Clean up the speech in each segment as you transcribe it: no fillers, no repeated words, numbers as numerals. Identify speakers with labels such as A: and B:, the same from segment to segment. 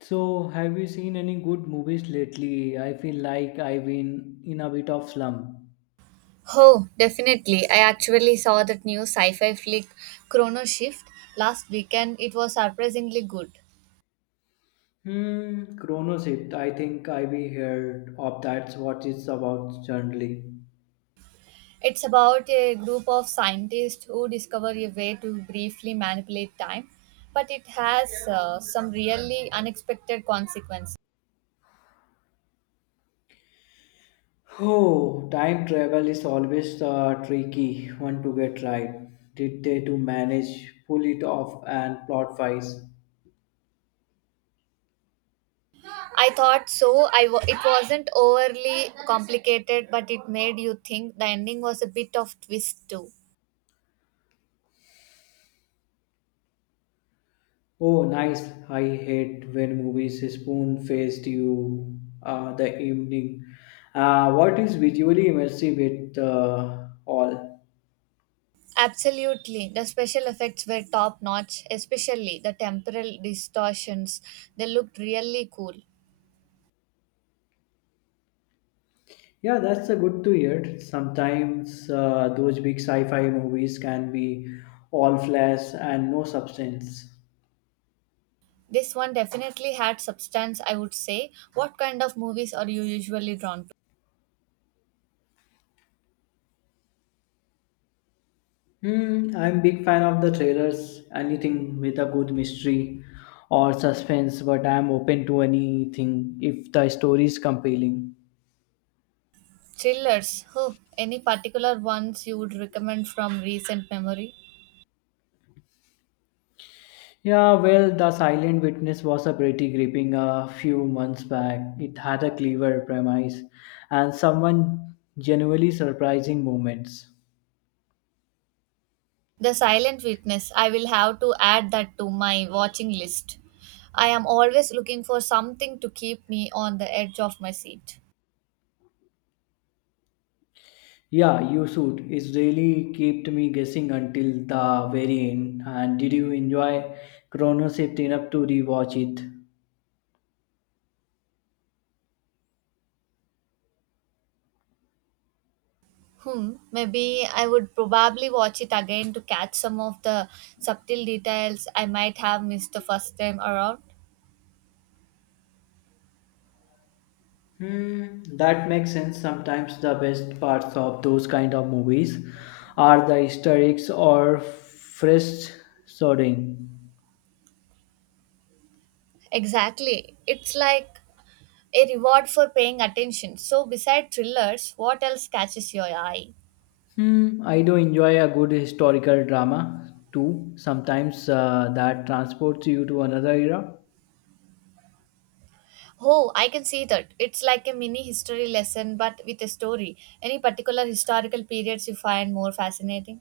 A: So, have you seen any good movies lately? I feel like I've been in a bit of slump.
B: Oh, definitely. I actually saw that new sci fi flick Chrono Shift last weekend. It was surprisingly good.
A: Chrono Shift. I think I've heard of that's what it's about generally.
B: It's about a group of scientists who discover a way to briefly manipulate time, but it has some really unexpected consequences.
A: Oh, time travel is always a tricky one to get right. Did they to manage pull it off and plot wise?
B: I thought so. It wasn't overly complicated, but it made you think. The ending was a bit of twist too.
A: Oh, nice. I hate when movies spoon faced you the evening. What is visually immersive with all?
B: Absolutely. The special effects were top notch, especially the temporal distortions. They looked really cool.
A: Yeah, that's a good to hear. Sometimes those big sci fi movies can be all flash and no substance.
B: This one definitely had substance, I would say. What kind of movies are you usually drawn to?
A: I'm big fan of the trailers, anything with a good mystery or suspense, but I'm open to anything if the story is compelling.
B: Thrillers. Huh. Any particular ones you would recommend from recent memory?
A: Yeah, well, The Silent Witness was a pretty gripping a few months back. It had a clever premise and someone genuinely surprising moments.
B: The Silent Witness. I will have to add that to my watching list. I am always looking for something to keep me on the edge of my seat.
A: Yeah, you should. It really kept me guessing until the very end. And did you enjoy Chrono Shift enough to rewatch it?
B: Hmm, maybe I would probably watch it again to catch some of the subtle details I might have missed the first time around.
A: That makes sense. Sometimes the best parts of those kind of movies are the Easter eggs or fresh sorting.
B: Exactly. It's like a reward for paying attention. So, beside thrillers, what else catches your eye?
A: I do enjoy a good historical drama too. Sometimes that transports you to another era.
B: Oh, I can see that. It's like a mini history lesson but with a story. Any particular historical periods you find more fascinating?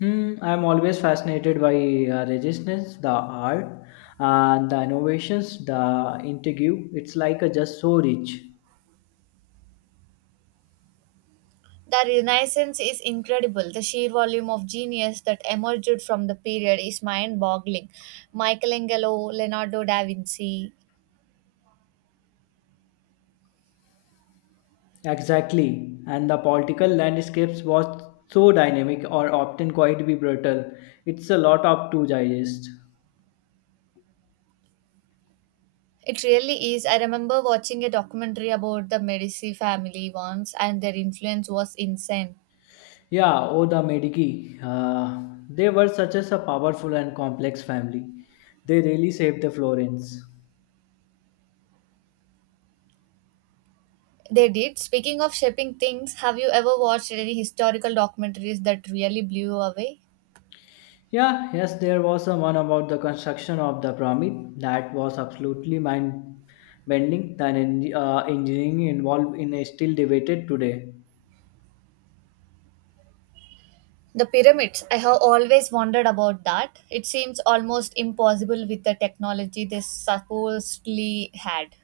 A: I'm always fascinated by resistance, the art, and the innovations, the intrigue. It's like a just so rich.
B: The Renaissance is incredible. The sheer volume of genius that emerged from the period is mind boggling. Michelangelo, Leonardo da Vinci.
A: Exactly. And the political landscapes was so dynamic or often quite be brutal. It's a lot up to digest.
B: It really is. I remember watching a documentary about the Medici family once, and their influence was insane.
A: Yeah, oh, the Medici. They were such as a powerful and complex family. They really saved the Florence.
B: They did. Speaking of shaping things, have you ever watched any historical documentaries that really blew you away?
A: Yeah, yes, there was a one about the construction of the pyramid that was absolutely mind bending. The engineering involved in is still debated today.
B: The pyramids. I have always wondered about that. It seems almost impossible with the technology they supposedly had.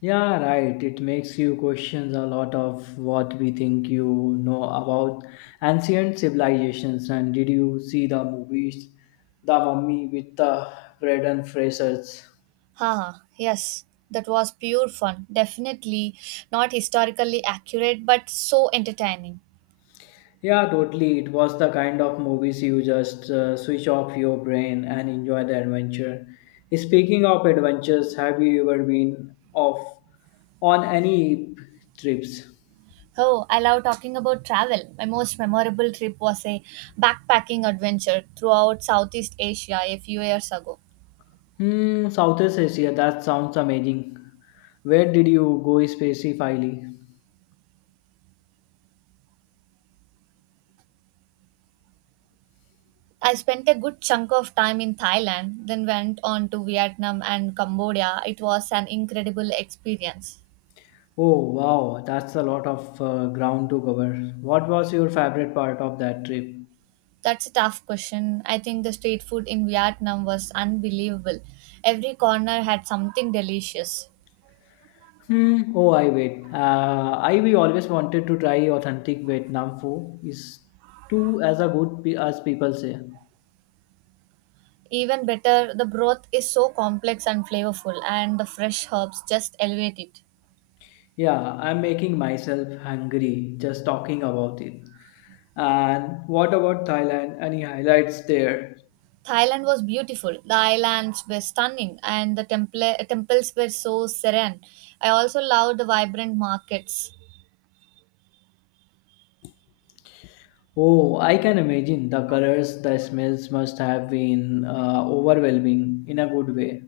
A: Yeah, right. It makes you question a lot of what we think you know about ancient civilizations. And did you see the movies, The Mummy with the Brendan Fraser's?
B: Haha, yes, that was pure fun. Definitely not historically accurate, but so entertaining.
A: Yeah, totally. It was the kind of movies you just switch off your brain and enjoy the adventure. Speaking of adventures, have you ever been off on any trips?
B: Oh, I love talking about travel. My most memorable trip was a backpacking adventure throughout Southeast Asia a few years ago.
A: Southeast Asia, that sounds amazing. Where did you go specifically?
B: I spent a good chunk of time in Thailand, then went on to Vietnam and Cambodia. It was an incredible experience.
A: Oh, wow, that's a lot of ground to cover. What was your favorite part of that trip?
B: That's a tough question. I think the street food in Vietnam was unbelievable. Every corner had something delicious.
A: Hmm. Oh, I wait. I we always wanted to try authentic Vietnam food. Is too as a good as people say.
B: Even better, the broth is so complex and flavorful, and the fresh herbs just elevate it.
A: Yeah, I'm making myself hungry just talking about it. And what about Thailand? Any highlights there?
B: Thailand was beautiful. The islands were stunning, and temples were so serene. I also loved the vibrant markets.
A: Oh, I can imagine the colors, the smells must have been overwhelming in a good way.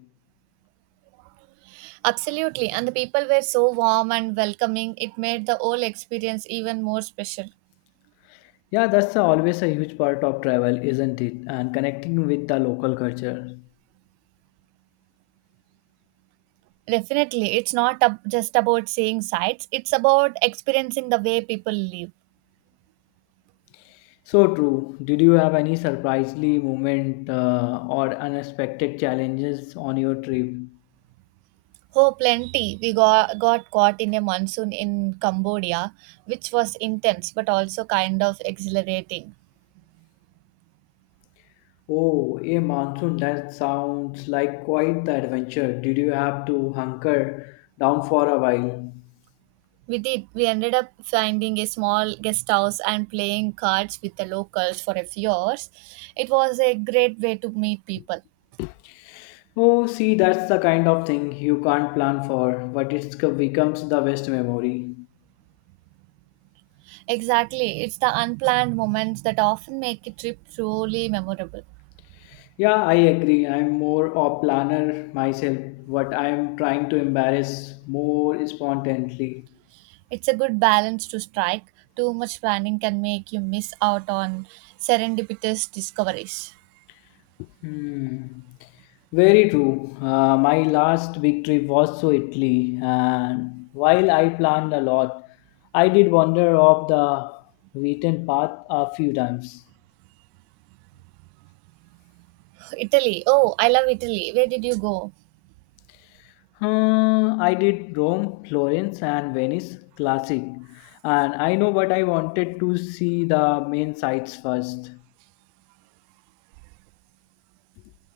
B: Absolutely, and the people were so warm and welcoming. It made the whole experience even more special.
A: Yeah, that's always a huge part of travel, isn't it? And connecting with the local culture.
B: Definitely, it's not ab- just about seeing sights, it's about experiencing the way people live.
A: So true. Did you have any surprisingly moment or unexpected challenges on your trip?
B: Oh, plenty. Got caught in a monsoon in Cambodia, which was intense but also kind of exhilarating.
A: Oh, a monsoon. That sounds like quite the adventure. Did you have to hunker down for a while?
B: We did. We ended up finding a small guest house and playing cards with the locals for a few hours. It was a great way to meet people.
A: Oh, see, that's the kind of thing you can't plan for, but it becomes the best memory.
B: Exactly. It's the unplanned moments that often make a trip truly memorable.
A: Yeah, I agree. I'm more a planner myself, but I'm trying to embarrass more spontaneously.
B: It's a good balance to strike. Too much planning can make you miss out on serendipitous discoveries.
A: Hmm. Very true. My last big trip was to Italy, and while I planned a lot, I did wander off the beaten path a few times.
B: Italy. Oh, I love Italy. Where did you go?
A: I did Rome, Florence, and Venice, classic. And I know, but I wanted to see the main sites first.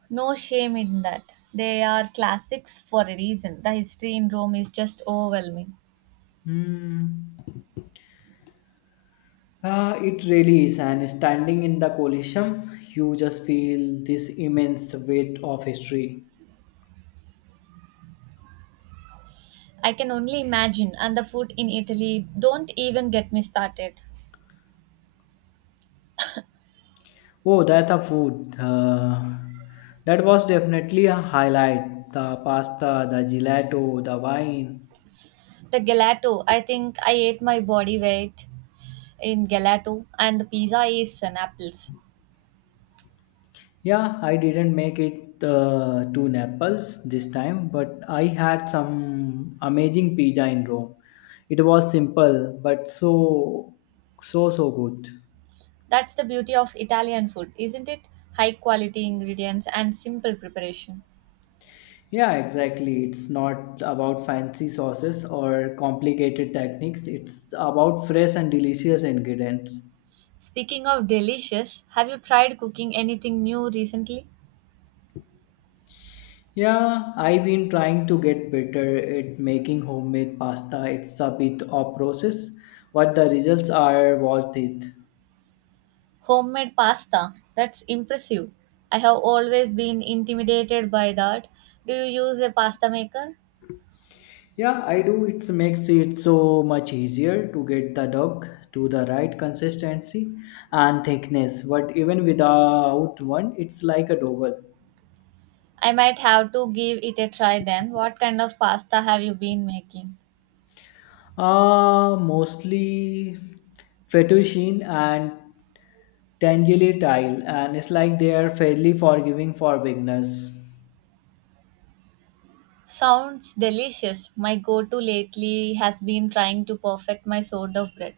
B: No shame in that. They are classics for a reason. The history in Rome is just overwhelming.
A: Hmm. It really is, and standing in the Colosseum, you just feel this immense weight of history.
B: I can only imagine, and the food in Italy, don't even get me started.
A: Oh, that's a food. That was definitely a highlight. The pasta, the gelato, the wine.
B: The gelato, I think I ate my body weight in gelato, and the pizza is an apples.
A: Yeah, I didn't make it to Naples this time, but I had some amazing pizza in Rome. It was simple, but so good.
B: That's the beauty of Italian food, isn't it? High quality ingredients and simple preparation.
A: Yeah, exactly. It's not about fancy sauces or complicated techniques. It's about fresh and delicious ingredients.
B: Speaking of delicious, have you tried cooking anything new recently?
A: Yeah, I've been trying to get better at making homemade pasta. It's a bit of process, but the results are worth it.
B: Homemade pasta. That's impressive. I have always been intimidated by that. Do you use a pasta maker?
A: Yeah, I do. It makes it so much easier to get the dough to the right consistency and thickness. But even without one, it's like a double.
B: I might have to give it a try then. What kind of pasta have you been making?
A: Mostly fettuccine and tangerine tile, and it's like they are fairly forgiving for beginners.
B: Sounds delicious. My go to lately has been trying to perfect my sort of bread.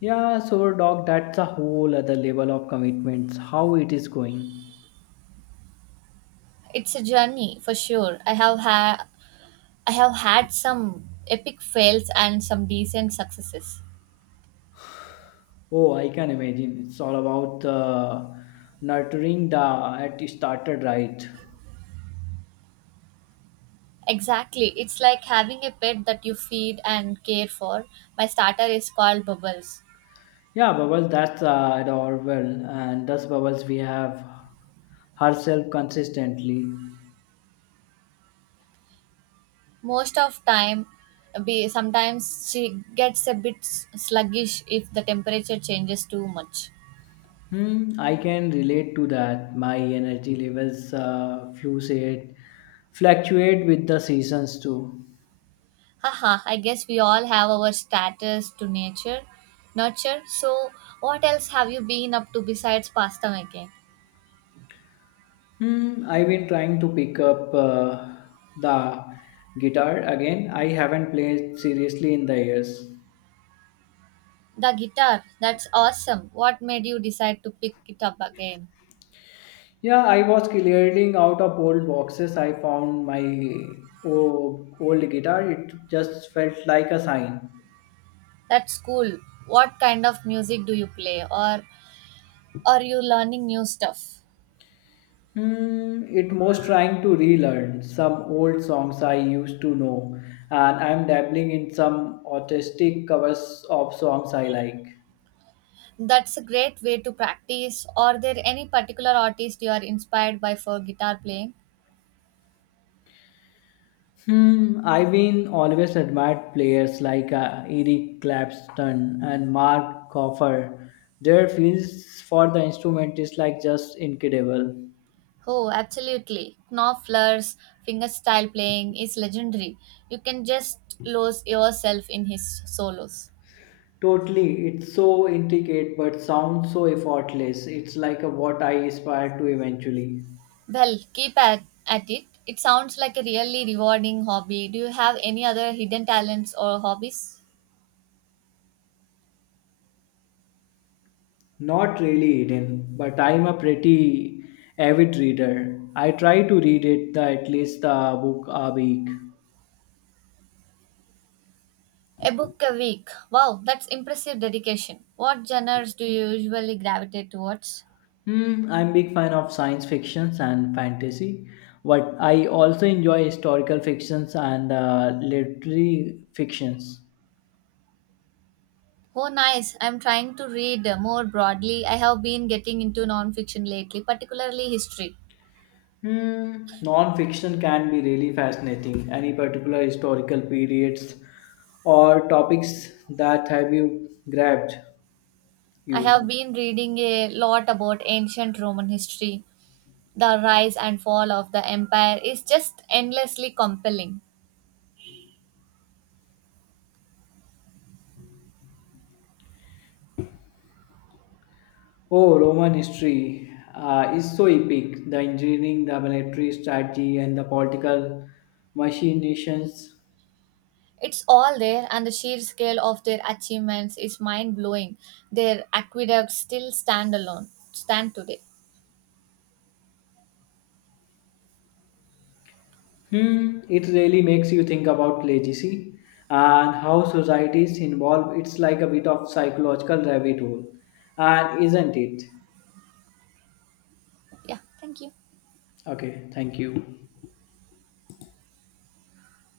A: Yeah, so dog, that's a whole other level of commitments. How it is going?
B: It's a journey for sure. I have had some epic fails and some decent successes.
A: Oh, I can imagine. It's all about the nurturing the at started right.
B: Exactly. It's like having a pet that you feed and care for. My starter is called Bubbles.
A: Yeah, Bubbles, that's adorable, and thus Bubbles, we have herself consistently.
B: Most of time be sometimes she gets a bit sluggish if the temperature changes too much.
A: I can relate to that. My energy levels fluctuate with the seasons too.
B: Haha, I guess we all have our status to nature nurture. So what else have you been up to besides pasta making?
A: I've been trying to pick up the guitar again. I haven't played seriously in the years.
B: The guitar, that's awesome. What made you decide to pick it up again?
A: Yeah, I was clearing out of old boxes. I found my old guitar. It just felt like a sign.
B: That's cool. What kind of music do you play or Are you learning new stuff?
A: It most trying to relearn some old songs I used to know, and I'm dabbling in some artistic covers of songs I like.
B: That's a great way to practice. Are there any particular artists you are inspired by for guitar playing?
A: I've been always admired players like Eric Clapton and Mark Coffer. Their feels for the instrument is like just incredible.
B: Oh, absolutely. Knopfler's fingerstyle playing is legendary. You can just lose yourself in his solos.
A: Totally, it's so intricate but sounds so effortless. It's like a, what I aspire to eventually.
B: Well, keep at it. It sounds like a really rewarding hobby. Do you have any other hidden talents or hobbies?
A: Not really Eden, but I'm a pretty avid reader. I try to read it the, at least the book a week.
B: A book a week. Wow, that's impressive dedication. What genres do you usually gravitate towards?
A: I'm big fan of science fictions and fantasy, but I also enjoy historical fictions and literary fictions.
B: Oh, nice. I'm trying to read more broadly. I have been getting into nonfiction lately, particularly history.
A: Non-fiction can be really fascinating. Any particular historical periods or topics that have you grabbed
B: I have
A: you?
B: been reading a lot about ancient Roman history. The rise and fall of the empire is just endlessly compelling.
A: Oh, Roman history is so epic. The engineering, the military strategy, and the political machinations.
B: It's all there, and the sheer scale of their achievements is mind blowing. Their aqueducts still stand alone, stand today.
A: It really makes you think about legacy and how societies involve. It's like a bit of psychological rabbit hole, and isn't it?
B: Yeah, thank you.
A: Okay, thank you.